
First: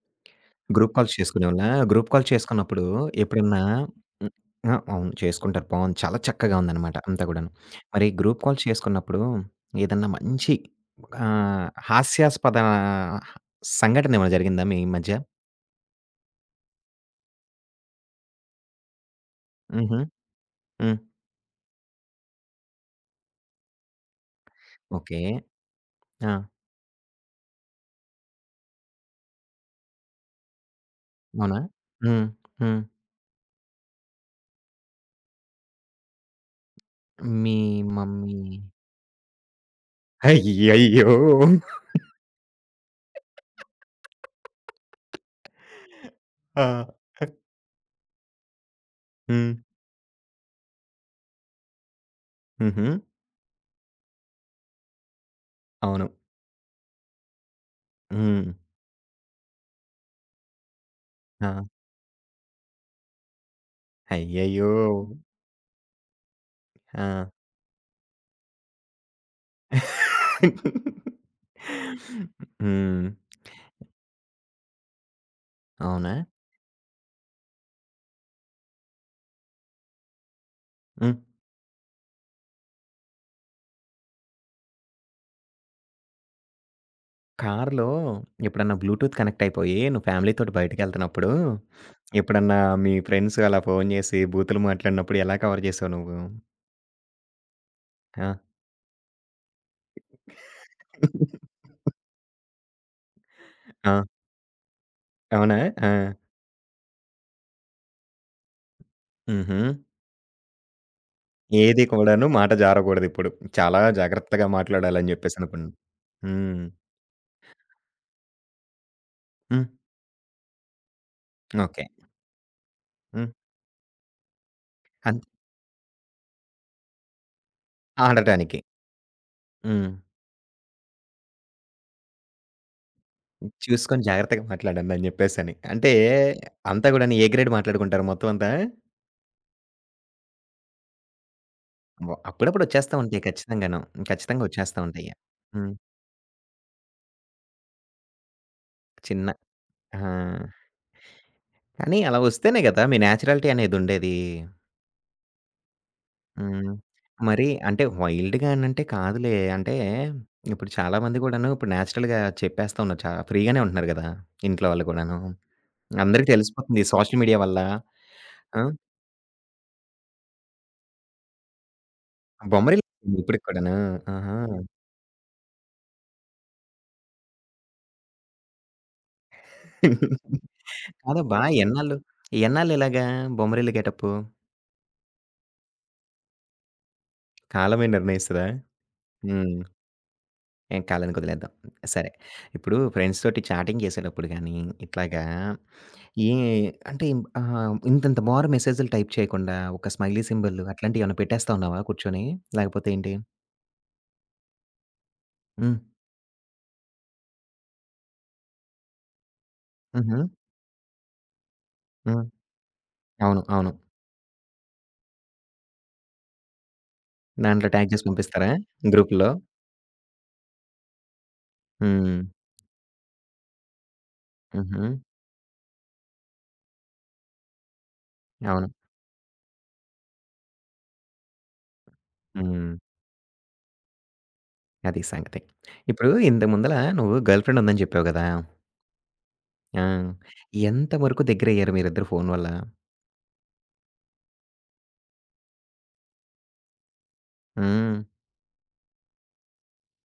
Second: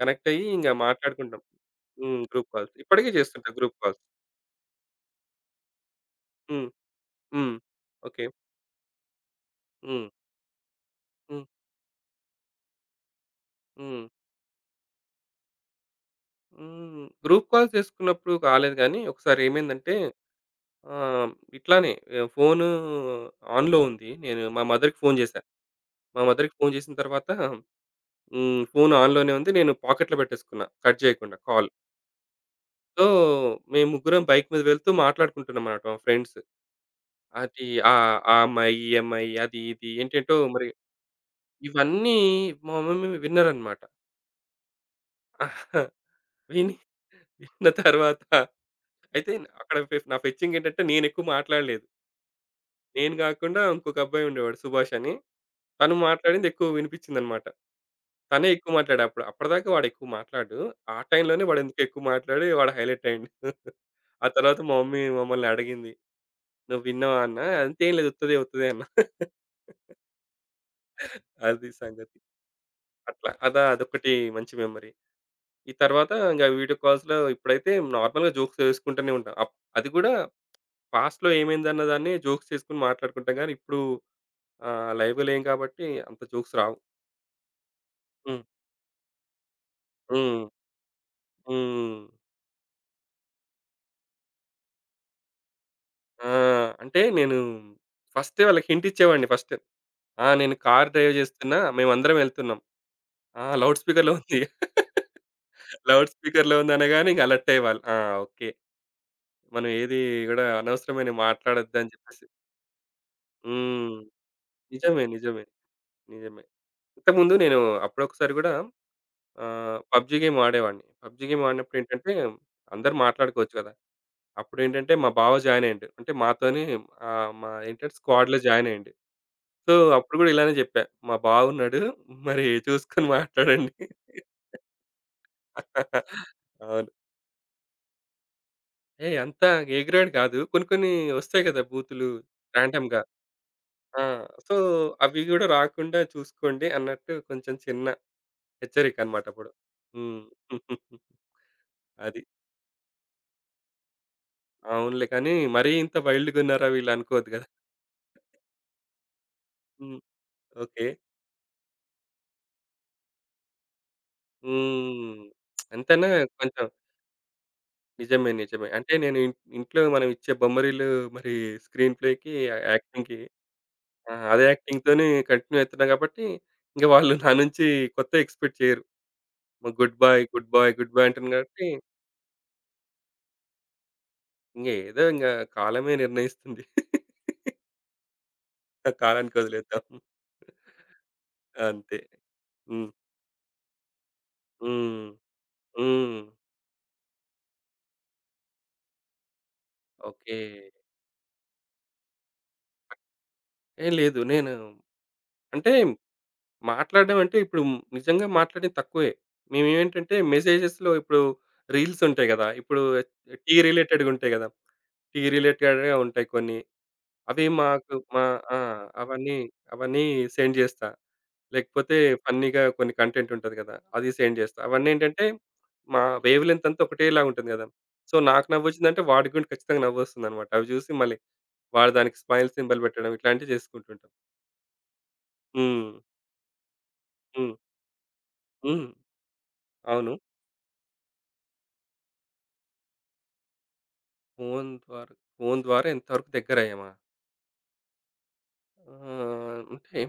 [SPEAKER 2] కనెక్ట్ అయ్యి ఇంగ
[SPEAKER 1] గ్రూప్ కాల్స్
[SPEAKER 2] మాట్లాడుకుంటాం.
[SPEAKER 1] చేసుకునేవాళ్ళా? గ్రూప్
[SPEAKER 2] హ్మ్.
[SPEAKER 1] Calls
[SPEAKER 2] group calls.
[SPEAKER 1] చేసుకున్నప్పుడు
[SPEAKER 2] ఇప్పటికి చేస్తుంటా
[SPEAKER 1] ఎప్పుడన్నా
[SPEAKER 2] గ్రూప్ కాల్స్.
[SPEAKER 1] హ్మ్. ఆ! అవును. చేసుకుంటారు. బావుంది. చాలా చక్కగా
[SPEAKER 2] హ్మ్.
[SPEAKER 1] ఉందనమాట అంతా గూడాను.
[SPEAKER 2] హ్మ్.
[SPEAKER 1] మరి
[SPEAKER 2] ఓకే.
[SPEAKER 1] గ్రూప్ కాల్స్ చేసుకున్నప్పుడు
[SPEAKER 2] హ్మ్.
[SPEAKER 1] ఏదన్నా మంచి
[SPEAKER 2] హ్మ్.
[SPEAKER 1] ఆహ్, హాస్యాస్పద
[SPEAKER 2] హ్మ్.
[SPEAKER 1] సంఘటన ఏమైనా జరిగిందా మీ మధ్య?
[SPEAKER 2] హ్మ్. గ్రూప్ కాల్స్ చేసుకున్నప్పుడు కాలేదు గానీ, ఒకసారి ఏమైందంటే
[SPEAKER 1] హుహు. హ్మ్.
[SPEAKER 2] ఆహ్, ఇట్లానే ఫోను ఆన్‌లో ఉంది. నేను మా మదర్‌కి ఫోను
[SPEAKER 1] ఓకే.
[SPEAKER 2] చేశా. మా
[SPEAKER 1] ఆ!
[SPEAKER 2] మదర్‌కి ఫోను చేసిన తర్వాత హ్మ్. ఫోను ఆన్‌లోనే ఉంది. నేను పాకెట్‌లో పెట్టేసుకున్నా. కట్ చేయకుండా
[SPEAKER 1] అవునా?
[SPEAKER 2] కాల్.
[SPEAKER 1] హ్మ్. హ్మ్.
[SPEAKER 2] సో, మేము ముగ్గురం బైక్ మీద వెళ్తూ మాట్లాడుకుంటున్నామన్నమాట మా ఫ్రెండ్స్.
[SPEAKER 1] మీ
[SPEAKER 2] అది ఆ
[SPEAKER 1] మమ్మీ
[SPEAKER 2] అమ్మాయి, ఈ అమ్మాయి అది ఇది ఏంటేంటో మరి
[SPEAKER 1] అయ్యయ్యో!
[SPEAKER 2] ఇవన్నీ మా మమ్మీ విన్నారనమాట. విని
[SPEAKER 1] ఆ!
[SPEAKER 2] విన్న తర్వాత అయితే
[SPEAKER 1] హ్మ్.
[SPEAKER 2] అక్కడ నా ఫెచ్చింగ్ ఏంటంటే నేనెక్కువ మాట్లాడలేదు.
[SPEAKER 1] హుహు.
[SPEAKER 2] నేను గాకుండా ఇంకొక అబ్బాయి ఉండేవాడు సుభాష్ అని. తను
[SPEAKER 1] అవును.
[SPEAKER 2] మాట్లాడింది ఎక్కువ వినిపిచ్చిందనమాట. తనే
[SPEAKER 1] హ్మ్.
[SPEAKER 2] ఎక్కువ మాట్లాడా అప్పుడు. అప్పటిదాకా వాడెక్కువ మాట్లాడు. ఆ టైంలోనే
[SPEAKER 1] ఆ!
[SPEAKER 2] వాడెందుకో ఎక్కువ మాట్లాడి వాడు హైలైట్ అయ్యిండు. ఆ తర్వాత
[SPEAKER 1] అయ్యయ్యో!
[SPEAKER 2] మా మమ్మీ మమ్మల్ని అడిగింది. "నువ్వు
[SPEAKER 1] ఆ!
[SPEAKER 2] విన్నావా" అన్నా. "అంతేం లేదు ఉత్తదే ఉత్తదే" అన్నా. అది సంగతి.
[SPEAKER 1] హ్మ్.
[SPEAKER 2] అట్లా అదా అదొకటి మంచి మెమరీ. ఈ తర్వాత
[SPEAKER 1] అవునా?
[SPEAKER 2] ఇంక వీడియో కాల్స్‌లో ఇప్పుడైతే నార్మల్‌గా జోక్స్ వేసుకుంటూనే ఉంటాం. అది కూడా
[SPEAKER 1] హ్మ్.
[SPEAKER 2] పాస్ట్‌లో ఏమైందన్న దాన్ని జోక్స్ చేసుకొని మాట్లాడుకుంటాం గానీ, ఇప్పుడు లైవ్‌గా లేం కాబట్టి అంత జోక్స్ రావు.
[SPEAKER 1] కార్‌లో
[SPEAKER 2] హ్మ్.
[SPEAKER 1] ఎప్పుడన్నా బ్లూటూత్ కనెక్ట్ అయిపోయి నువ్వు
[SPEAKER 2] హ్మ్.
[SPEAKER 1] ఫ్యామిలీతోటి బయటికెళ్తున్నప్పుడు,
[SPEAKER 2] హ్మ్.
[SPEAKER 1] ఎప్పుడన్నా మీ ఫ్రెండ్స్ అలా ఫోను చేసి బూతులు మాట్లాడినప్పుడు ఎలా కవర్ చేసావు నువ్వు?
[SPEAKER 2] ఆ! అంటే నేను
[SPEAKER 1] ఆ!
[SPEAKER 2] ఫస్టే వాళ్ళకి హింట్ ఇచ్చేవాడిని ఫస్ట్. ఆ! నేను కార్ డ్రైవ్ చేస్తున్నా. మేమందరం వెళ్తున్నాం. ఆ! లౌడ్
[SPEAKER 1] ఆ!
[SPEAKER 2] స్పీకర్‌లో ఉంది.
[SPEAKER 1] అవునా? ఆ!
[SPEAKER 2] లౌడ్ స్పీకర్‌లో ఉంది అనగానే ఇంక అలర్ట్ అయ్యేవాళ్ళు. ఆ! ఓకే.
[SPEAKER 1] హుహు.
[SPEAKER 2] మనం ఏది కూడా అనవసరమైన
[SPEAKER 1] ఏది
[SPEAKER 2] మాట్లాడొద్దని చెప్పేసి.
[SPEAKER 1] కూడాను మాట జారకూడదిప్పుడు. చాలా
[SPEAKER 2] హ్మ్.
[SPEAKER 1] జాగ్రత్తగా
[SPEAKER 2] నిజమే.
[SPEAKER 1] మాట్లాడాలని
[SPEAKER 2] నిజమే.
[SPEAKER 1] చెప్పేసనుకున్నా.
[SPEAKER 2] నిజమే.
[SPEAKER 1] హ్మ్.
[SPEAKER 2] ఇంతకుముందు నేను అప్పుడొకసారి గూడా
[SPEAKER 1] హ్మ్.
[SPEAKER 2] పబ్‌జీ గేమ్ ఆడేవాడిని. PUBG game
[SPEAKER 1] okay.
[SPEAKER 2] ఆడినప్పుడేంటంటే, అందరూ
[SPEAKER 1] హ్మ్.
[SPEAKER 2] మాట్లాడుకోవచ్చు కదా! అప్పుడేంటంటే, మా
[SPEAKER 1] అంత్
[SPEAKER 2] బావ జాయిన్ అయ్యిండు. అంటే మాతోని మా ఏంటంటే స్క్వాడ్‌లో
[SPEAKER 1] ఆడటానికి.
[SPEAKER 2] జాయిన్ అయ్యిండు. సో,
[SPEAKER 1] హ్మ్.
[SPEAKER 2] అప్పుడు గూడా ఇలానే జెప్పా. మా బావున్నాడు మరి చూసుకొని మాట్లాడండి.
[SPEAKER 1] చూసుకొని జాగ్రత్తగా మాట్లాడండి అని జెప్పేసని. అంటే అంతా
[SPEAKER 2] అవును.
[SPEAKER 1] గూడాను ఏ గ్రేడ్ మాట్లాడుకుంటారు మొత్తం అంతా?
[SPEAKER 2] ఏయ్! అంతా ఏ గ్రేడ్ కాదు. కొన్ని కొన్ని వస్తాయి కదా! బూతులు
[SPEAKER 1] వ అప్పుడప్పుడు ఒచ్చేస్తా
[SPEAKER 2] ర్యాండమ్‌గా.
[SPEAKER 1] ఉంటాయి ఖచ్చితంగాను.
[SPEAKER 2] ఆ!
[SPEAKER 1] ఖచ్చితంగా
[SPEAKER 2] సో,
[SPEAKER 1] ఒచ్చేస్తా ఉంటాయి.
[SPEAKER 2] అవి గూడా
[SPEAKER 1] హ్మ్.
[SPEAKER 2] రాకుండా చూసుకోండి అన్నట్టు కొంచెం చిన్న హెచ్చరిక అన్నమాట
[SPEAKER 1] చిన్న
[SPEAKER 2] అప్పుడు.
[SPEAKER 1] ఆ!
[SPEAKER 2] హ్మ్.
[SPEAKER 1] కానీ అలా
[SPEAKER 2] అది.
[SPEAKER 1] ఒస్తేనే గదా! మీ నేచురాలిటీ అనేదుండేది.
[SPEAKER 2] అవునులే. కానీ మరీ ఇంత వైల్డ్‌గున్నారా
[SPEAKER 1] హ్మ్.
[SPEAKER 2] వీళ్ళు అనుకోవద్దు గదా!
[SPEAKER 1] మరి అంటే వైల్డ్‌గా అనంటే కాదులే. అంటే
[SPEAKER 2] హ్మ్.
[SPEAKER 1] ఇప్పుడు
[SPEAKER 2] ఓకే.
[SPEAKER 1] చాలా మంది గూడాను ఇప్పుడు నేచురల్‌గా చెప్పేస్తా ఉన్నారు. చా ఫ్రీగానే ఉంటున్నారు గదా! ఇంట్లో వాళ్ళు గూడాను.
[SPEAKER 2] హ్మ్. ఎంతైనా
[SPEAKER 1] అందరికి
[SPEAKER 2] కొంచెం
[SPEAKER 1] తెలిసిపోతుంది సోషల్ మీడియా వల్ల.
[SPEAKER 2] నిజమే.
[SPEAKER 1] ఆ!
[SPEAKER 2] నిజమే. అంటే నేను ఇంట్లో మనం ఇచ్చే బొమ్మరీలు మరి స్క్రీన్ ప్లేకి,
[SPEAKER 1] బొమ్మరిల్లుతుంది
[SPEAKER 2] యాక్టింగ్‌కి
[SPEAKER 1] ఇప్పటికి కూడాను.
[SPEAKER 2] ఆ!
[SPEAKER 1] ఆహా!
[SPEAKER 2] అదే యాక్టింగ్‌తోనే కంటిన్యూ అవుతున్నా కాబట్టి, ఇంక వాళ్ళు నా నుంచి కొత్తవి ఎక్స్‌పెక్ట్ చేయరు. మా good boy, good boy, good boy అంటున్నాను
[SPEAKER 1] కాదబ్బా!
[SPEAKER 2] కాబట్టి,
[SPEAKER 1] ఎన్నాళ్ళు ఎన్నాళ్ళు ఇలాగా బొమ్మరిల్లు గెటప్పు?
[SPEAKER 2] ఇంగ ఏదో ఇంగ కాలమే నిర్ణయిస్తుంది.
[SPEAKER 1] కాలమే నిర్ణయిస్తదా?
[SPEAKER 2] ఆ కాలానికి
[SPEAKER 1] హ్మ్.
[SPEAKER 2] వదిలేద్దాం.
[SPEAKER 1] ఏం కాలానికి వదిలేద్దాం.
[SPEAKER 2] అంతే.
[SPEAKER 1] సరే. ఇప్పుడు
[SPEAKER 2] హ్మ్.
[SPEAKER 1] ఫ్రెండ్స్ తోటి చాటింగ్ చేసేటప్పుడు గానీ,
[SPEAKER 2] హ్మ్.
[SPEAKER 1] ఇట్లాగా
[SPEAKER 2] హ్మ్.
[SPEAKER 1] ఏ అంటే ఆహ్, ఇంతింత బారు మెసేజ్‌లు టైప్ చేయకుండా, ఒక స్మైలీ
[SPEAKER 2] ఓకే.
[SPEAKER 1] సింబల్ అట్లాంటియేమన్నా పెట్టేస్తా ఉన్నావా కూర్చొని? లేకపోతే ఏంటి?
[SPEAKER 2] ఏ లేదు. నేను అంటే
[SPEAKER 1] హ్మ్.
[SPEAKER 2] మాట్లాడడం అంటే ఇప్పుడు నిజంగా మాట్లాడేది తక్కువే. మేమేంటంటే
[SPEAKER 1] హుహు.
[SPEAKER 2] మెసేజెస్‌లో ఇప్పుడు రీల్స్
[SPEAKER 1] హ్మ్.
[SPEAKER 2] ఉంటాయి గదా! ఇప్పుడు
[SPEAKER 1] అవును.
[SPEAKER 2] టీ
[SPEAKER 1] అవును.
[SPEAKER 2] రిలేటెడ్‌గా ఉంటాయి గదా! టీ రిలేటెడ్‌గా ఉంటాయి కొన్ని. అవి
[SPEAKER 1] దాంట్లో ట్యాగ్
[SPEAKER 2] మాకు
[SPEAKER 1] చేసి
[SPEAKER 2] మా
[SPEAKER 1] పంపిస్తారా
[SPEAKER 2] ఆ!
[SPEAKER 1] గ్రూప్‌లో?
[SPEAKER 2] అవన్నీ అవన్నీ సెండ్ జేస్తా. లేకపోతే
[SPEAKER 1] హ్మ్.
[SPEAKER 2] ఫన్నీగా కొన్ని కంటెంట్ ఉంటది గదా! అది సెండ్ జేస్తా.
[SPEAKER 1] హుహు.
[SPEAKER 2] అవన్నేంటంటే మా వేవ్ లెంత్ అంతా ఒకటేలాగా ఉంటుంది గదా! సో, నాకు
[SPEAKER 1] అవును.
[SPEAKER 2] నవ్వొచ్చిందంటే వాడికి గూడా ఖచ్చితంగా నవ్వొస్తుందన్నమాట. అవి జూసి మళ్ళీ వాడు దానికి స్మైల్
[SPEAKER 1] హ్మ్.
[SPEAKER 2] సింబల్ పెట్టడం ఇట్లాంటివి జేసుకుంటుంటాం.
[SPEAKER 1] అది సంగతి.
[SPEAKER 2] హ్మ్.
[SPEAKER 1] ఇప్పుడు ఇంతకు ముందల నువ్వు గర్ల్
[SPEAKER 2] హ్మ్.
[SPEAKER 1] ఫ్రెండ్ ఉందని చెప్పావు గదా!
[SPEAKER 2] హ్మ్.
[SPEAKER 1] ఆ!
[SPEAKER 2] అవును.
[SPEAKER 1] ఎంత వరకు దగ్గరయ్యారు మీరిద్దరు ఫోను వల్ల?
[SPEAKER 2] ఫోను ద్వారా ఫోను ద్వారా ఎంతవరకు దగ్గరయ్యామా?
[SPEAKER 1] హ్మ్.
[SPEAKER 2] అంటే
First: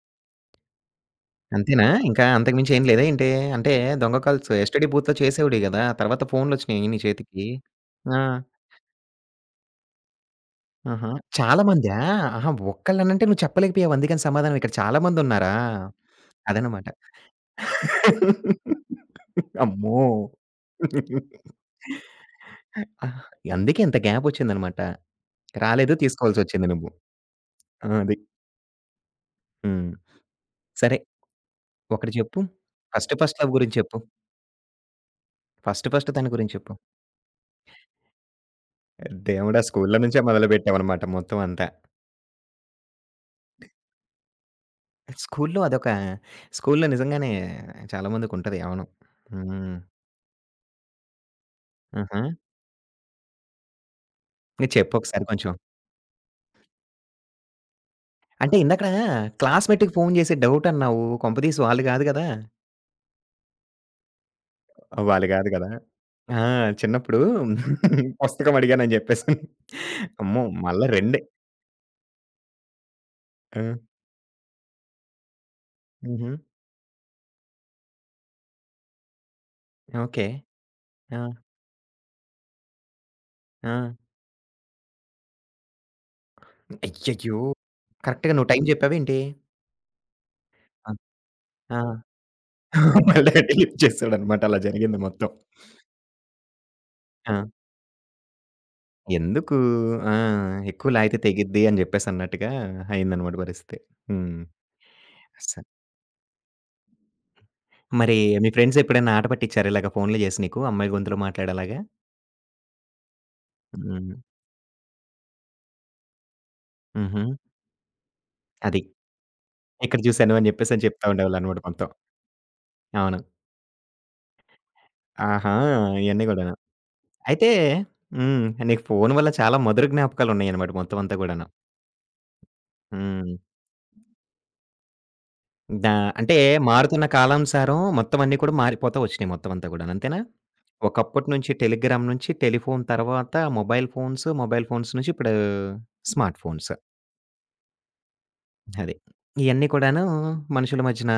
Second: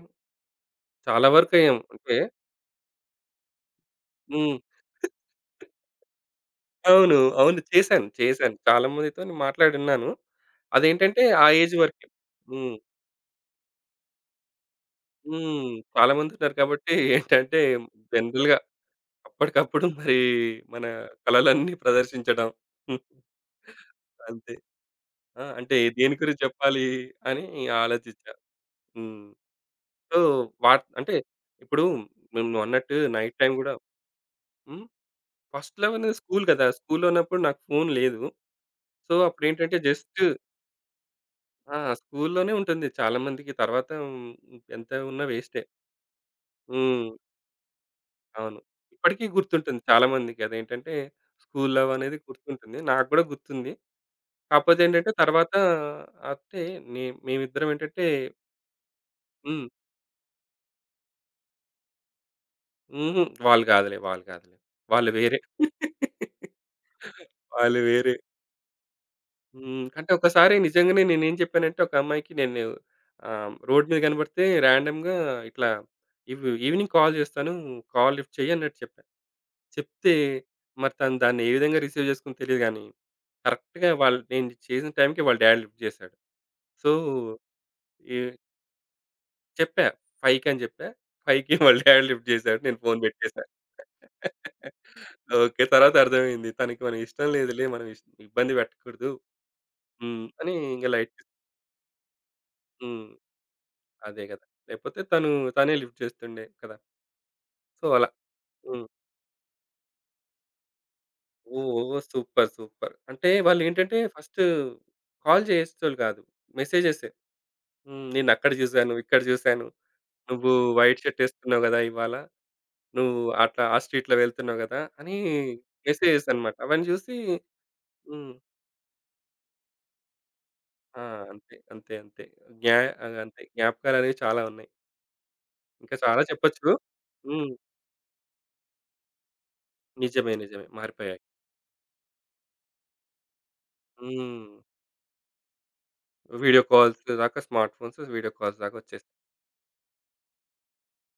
[SPEAKER 2] చాలా వరకయ్యాం.
[SPEAKER 1] అంతేనా?
[SPEAKER 2] అంటే
[SPEAKER 1] ఇంకా అంతకుమించి ఏం లేదా ఏంటి? అంటే దొంగ కాల్స్
[SPEAKER 2] హ్మ్.
[SPEAKER 1] యస్టర్‌డే బూత్‌లో చేసేవాడివి గదా! తర్వాత ఫోన్‌లొచ్చినియి నీ
[SPEAKER 2] అవును.
[SPEAKER 1] చేతికి.
[SPEAKER 2] అవును. చేశాను.
[SPEAKER 1] ఆ!
[SPEAKER 2] చేశాను. చాలా మందితోని మాట్లాడున్నాను.
[SPEAKER 1] ఆహా!
[SPEAKER 2] అదేంటంటే ఆ
[SPEAKER 1] చాలా
[SPEAKER 2] ఏజ్
[SPEAKER 1] మందా?
[SPEAKER 2] వరకే.
[SPEAKER 1] ఆహా!
[SPEAKER 2] హ్మ్.
[SPEAKER 1] ఒక్కళ్ళనంటే నువ్వు చెప్పలేకపోయావు అందుకని సమాధానం. ఇక్కడ చాలా మందున్నారా?
[SPEAKER 2] హ్మ్. చాలా మందున్నారు
[SPEAKER 1] అదనమాట.
[SPEAKER 2] కాబట్టి ఏంటంటే జనరల్‌గా అప్పటికప్పుడు
[SPEAKER 1] అమ్మో!
[SPEAKER 2] మరి మన కళలన్నీ ప్రదర్శించడం.
[SPEAKER 1] ఆహ్, అందుకే ఇంత
[SPEAKER 2] అంతే.
[SPEAKER 1] గ్యాపొచ్చిందనమాట.
[SPEAKER 2] ఆ! అంటే
[SPEAKER 1] రాలేదు
[SPEAKER 2] దేని గురించి
[SPEAKER 1] తీసుకోవాల్సొచ్చింది
[SPEAKER 2] చెప్పాలి
[SPEAKER 1] నువ్వు.
[SPEAKER 2] అని
[SPEAKER 1] ఆ! అది.
[SPEAKER 2] ఆలోచించా. హ్మ్.
[SPEAKER 1] హ్మ్.
[SPEAKER 2] సో, వాట్
[SPEAKER 1] సరే.
[SPEAKER 2] అంటే ఇప్పుడు
[SPEAKER 1] ఒకటి చెప్పు.
[SPEAKER 2] మేము నువ్వన్నట్టు
[SPEAKER 1] first
[SPEAKER 2] night
[SPEAKER 1] first love
[SPEAKER 2] time గూడా
[SPEAKER 1] గురించి చెప్పు.
[SPEAKER 2] హ్మ్. ఫస్ట్
[SPEAKER 1] ఫస్ట్
[SPEAKER 2] లెవెన్
[SPEAKER 1] ఫస్ట్ తన
[SPEAKER 2] స్కూల్
[SPEAKER 1] గురించి
[SPEAKER 2] కదా!
[SPEAKER 1] చెప్పు.
[SPEAKER 2] స్కూల్‌లో ఉన్నప్పుడు నాకు ఫోను లేదు. సో,
[SPEAKER 1] దేవుడా!
[SPEAKER 2] అప్పుడేంటంటే
[SPEAKER 1] స్కూల్లో నుంచే
[SPEAKER 2] జస్ట్
[SPEAKER 1] మొదలుపెట్టామనమాట మొత్తం అంతా.
[SPEAKER 2] ఆ! స్కూల్‌లోనే ఉంటుంది. చాలా మందికి తర్వాత హ్మ్, ఎంత ఉన్నా
[SPEAKER 1] స్కూల్లో
[SPEAKER 2] వేస్టే.
[SPEAKER 1] అదొక స్కూల్లో
[SPEAKER 2] హ్మ్.
[SPEAKER 1] నిజంగానే
[SPEAKER 2] అవును.
[SPEAKER 1] చాలామందికుంటది. అవును.
[SPEAKER 2] ఇప్పటికి
[SPEAKER 1] హ్మ్.
[SPEAKER 2] గుర్తుంటుంది చాలా మందికి. అదేంటంటే స్కూల్ లవ్ అనేది
[SPEAKER 1] ఆహా!
[SPEAKER 2] గుర్తుంటుంది. నాకు గూడా గుర్తుంది.
[SPEAKER 1] నువ్వు
[SPEAKER 2] కాకపోతే ఏంటంటే
[SPEAKER 1] చెప్పొకసారి కొంచెం.
[SPEAKER 2] తర్వాత అంటే నే మేమిద్దరం ఏంటంటే
[SPEAKER 1] అంటే ఇందాకడ
[SPEAKER 2] హ్మ్.
[SPEAKER 1] క్లాస్‌మేట్‌కి ఫోను చేసి డౌట్ అన్నావు. కొంపదీసి వాళ్ళు గాదు గదా!
[SPEAKER 2] హుహు. వాళ్ళు గాదులే. వాళ్ళు గాదులే. వాళ్ళు
[SPEAKER 1] వాళ్ళు
[SPEAKER 2] వేరే.
[SPEAKER 1] గాదు గదా! ఆ! చిన్నప్పుడు
[SPEAKER 2] వాళ్ళు వేరే.
[SPEAKER 1] పుస్తకం అడిగానని జెప్పేసని.
[SPEAKER 2] హ్మ్. అంటే
[SPEAKER 1] అమ్మో!
[SPEAKER 2] ఒకసారి
[SPEAKER 1] మళ్ళా
[SPEAKER 2] నిజంగానే
[SPEAKER 1] రెండే.
[SPEAKER 2] నేనేం చెప్పానంటే ఒక అమ్మాయికి నేను
[SPEAKER 1] ఆ!
[SPEAKER 2] రోడ్ మీద కనపడితే రాండమ్‌గా ఇట్లా
[SPEAKER 1] హుహు.
[SPEAKER 2] ఈవినింగ్ కాల్ చేస్తాను. కాల్ లిఫ్ట్ చెయ్యి అన్నట్టు చెప్పా. చెప్తే
[SPEAKER 1] ఓకే.
[SPEAKER 2] మరి తను
[SPEAKER 1] ఆ!
[SPEAKER 2] దాన్ని ఏ విధంగా రిసీవ్ చేసుకుందో తెలీదు గానీ,
[SPEAKER 1] ఆ!
[SPEAKER 2] కరెక్ట్‌గా వాళ్ళు నేను చేసిన టైంకి వాళ్ళ డాడ్ లిఫ్ట్ చేశాడు. సో,
[SPEAKER 1] అయ్యయ్యో!
[SPEAKER 2] ఈ
[SPEAKER 1] కరెక్ట్‌గా నువ్వు టైం జెప్పావేంటి?
[SPEAKER 2] చెప్పా 5 అని చెప్పా.
[SPEAKER 1] ఆ!
[SPEAKER 2] 5కి వాళ్ళ
[SPEAKER 1] ఆ!
[SPEAKER 2] డాడ్ లిఫ్ట్ చేశాడు. నేను ఫోన్
[SPEAKER 1] మా
[SPEAKER 2] పెట్టేసా.
[SPEAKER 1] డాడీ లిఫ్ట్ చేసాడనమాట. అలా జరిగింది మొత్తం.
[SPEAKER 2] ఓకే. తర్వాత అర్థమైంది. తనకి మనం ఇష్టం
[SPEAKER 1] ఆ!
[SPEAKER 2] లేదులే. మనం ఇబ్బంది పెట్టకూడదు.
[SPEAKER 1] ఎందుకు ఆ!
[SPEAKER 2] హ్మ్. అని ఇంక
[SPEAKER 1] ఎక్కువ లాగితే
[SPEAKER 2] లైట్
[SPEAKER 1] తెగిద్ది అని జెప్పేసన్నట్టుగా
[SPEAKER 2] హ్మ్.
[SPEAKER 1] అయిందనమాట పరిస్థితి.
[SPEAKER 2] అదే
[SPEAKER 1] హ్మ్.
[SPEAKER 2] కదా! లేకపోతే తను
[SPEAKER 1] స
[SPEAKER 2] తనే లిఫ్ట్ చేస్తుండే కదా! సో, అలా.
[SPEAKER 1] మరి మీ ఫ్రెండ్స్
[SPEAKER 2] హ్మ్.
[SPEAKER 1] ఎప్పుడైనా ఆట పట్టిచ్చారా? ఇలాగ ఫోన్‌లు చేసి నీకు అమ్మాయి గొంతులో మాట్లాడేలాగా?
[SPEAKER 2] ఓహ్! సూపర్. సూపర్. అంటే వాళ్ళేంటంటే
[SPEAKER 1] హ్మ్.
[SPEAKER 2] ఫస్ట్ కాల్ చేసేటోళ్ళు కాదు. మెసేజెసే.
[SPEAKER 1] హుహు.
[SPEAKER 2] హ్మ్. నిన్నక్కడ
[SPEAKER 1] అది.
[SPEAKER 2] చూసాను, ఇక్కడ చూసాను.
[SPEAKER 1] ఇక్కడ చూసాను అని
[SPEAKER 2] నువ్వు
[SPEAKER 1] జెప్పేసని
[SPEAKER 2] వైట్
[SPEAKER 1] చెప్తా
[SPEAKER 2] షర్ట్
[SPEAKER 1] ఉండేవాళ్ళనమాట
[SPEAKER 2] ఏసుకున్నావు కదా!
[SPEAKER 1] మొత్తం.
[SPEAKER 2] ఇవాళ.
[SPEAKER 1] అవును.
[SPEAKER 2] నువ్వు అట్లా ఆ స్ట్రీట్‌లో వెళ్తున్నావు కదా! అని
[SPEAKER 1] ఆహా! ఇయన్నీ
[SPEAKER 2] మెసేజెస్
[SPEAKER 1] గూడాను.
[SPEAKER 2] అన్నమాట. అవన్నీ చూసి
[SPEAKER 1] అయితే
[SPEAKER 2] హ్మ్.
[SPEAKER 1] హ్మ్. నీకు ఫోను వల్ల చాలా మధుర జ్ఞాపకాలున్నాయనమాట మొత్తం
[SPEAKER 2] ఆ!
[SPEAKER 1] అంతా గూడాను.
[SPEAKER 2] అంతే. అంతే. అంతే. జ్ఞా
[SPEAKER 1] హ్మ్.
[SPEAKER 2] అంతే. జ్ఞాపకాలనేవి చాలా ఉన్నాయి.
[SPEAKER 1] దా
[SPEAKER 2] ఇంకా చాలా
[SPEAKER 1] అంటే
[SPEAKER 2] చెప్పొచ్చు.
[SPEAKER 1] మారుతున్న
[SPEAKER 2] హ్మ్.
[SPEAKER 1] కాలానుసారం మొత్తం అన్నీ కూడా మారిపోతా వచ్చినాయి మొత్తం అంతా గూడాను. అంతేనా?
[SPEAKER 2] నిజమే. నిజమే. మారిపోయాయి.
[SPEAKER 1] ఒకప్పటి నుంచి టెలిగ్రామ్ నుంచి టెలిఫోన్ తర్వాత మొబైల్ ఫోన్స్,
[SPEAKER 2] హ్మ్.
[SPEAKER 1] మొబైల్ ఫోన్స్ నుంచి ఇప్పుడు స్మార్ట్
[SPEAKER 2] వీడియో
[SPEAKER 1] ఫోన్స్.
[SPEAKER 2] కాల్స్ దాకా స్మార్ట్ ఫోన్స్ వీడియో కాల్స్ దాకా
[SPEAKER 1] అది.
[SPEAKER 2] వచ్చేసాయి.
[SPEAKER 1] ఇయన్నీ కూడాను మనుషుల మధ్యన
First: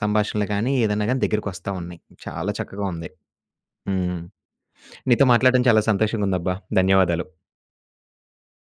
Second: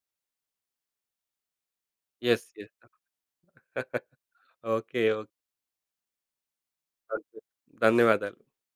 [SPEAKER 1] సంభాషణలు గాని, ఏదన్నా గాని దగ్గరికొస్తా ఉన్నాయి.
[SPEAKER 2] యెస్.
[SPEAKER 1] చాలా
[SPEAKER 2] యెస్.
[SPEAKER 1] చక్కగా ఉంది. హ్మ్.
[SPEAKER 2] ఓకే.
[SPEAKER 1] నీతో
[SPEAKER 2] ఓకే.
[SPEAKER 1] మాట్లాడడం చాలా సంతోషంగుందబ్బా! ధన్యవాదాలు.
[SPEAKER 2] ధన్యవాదాలు.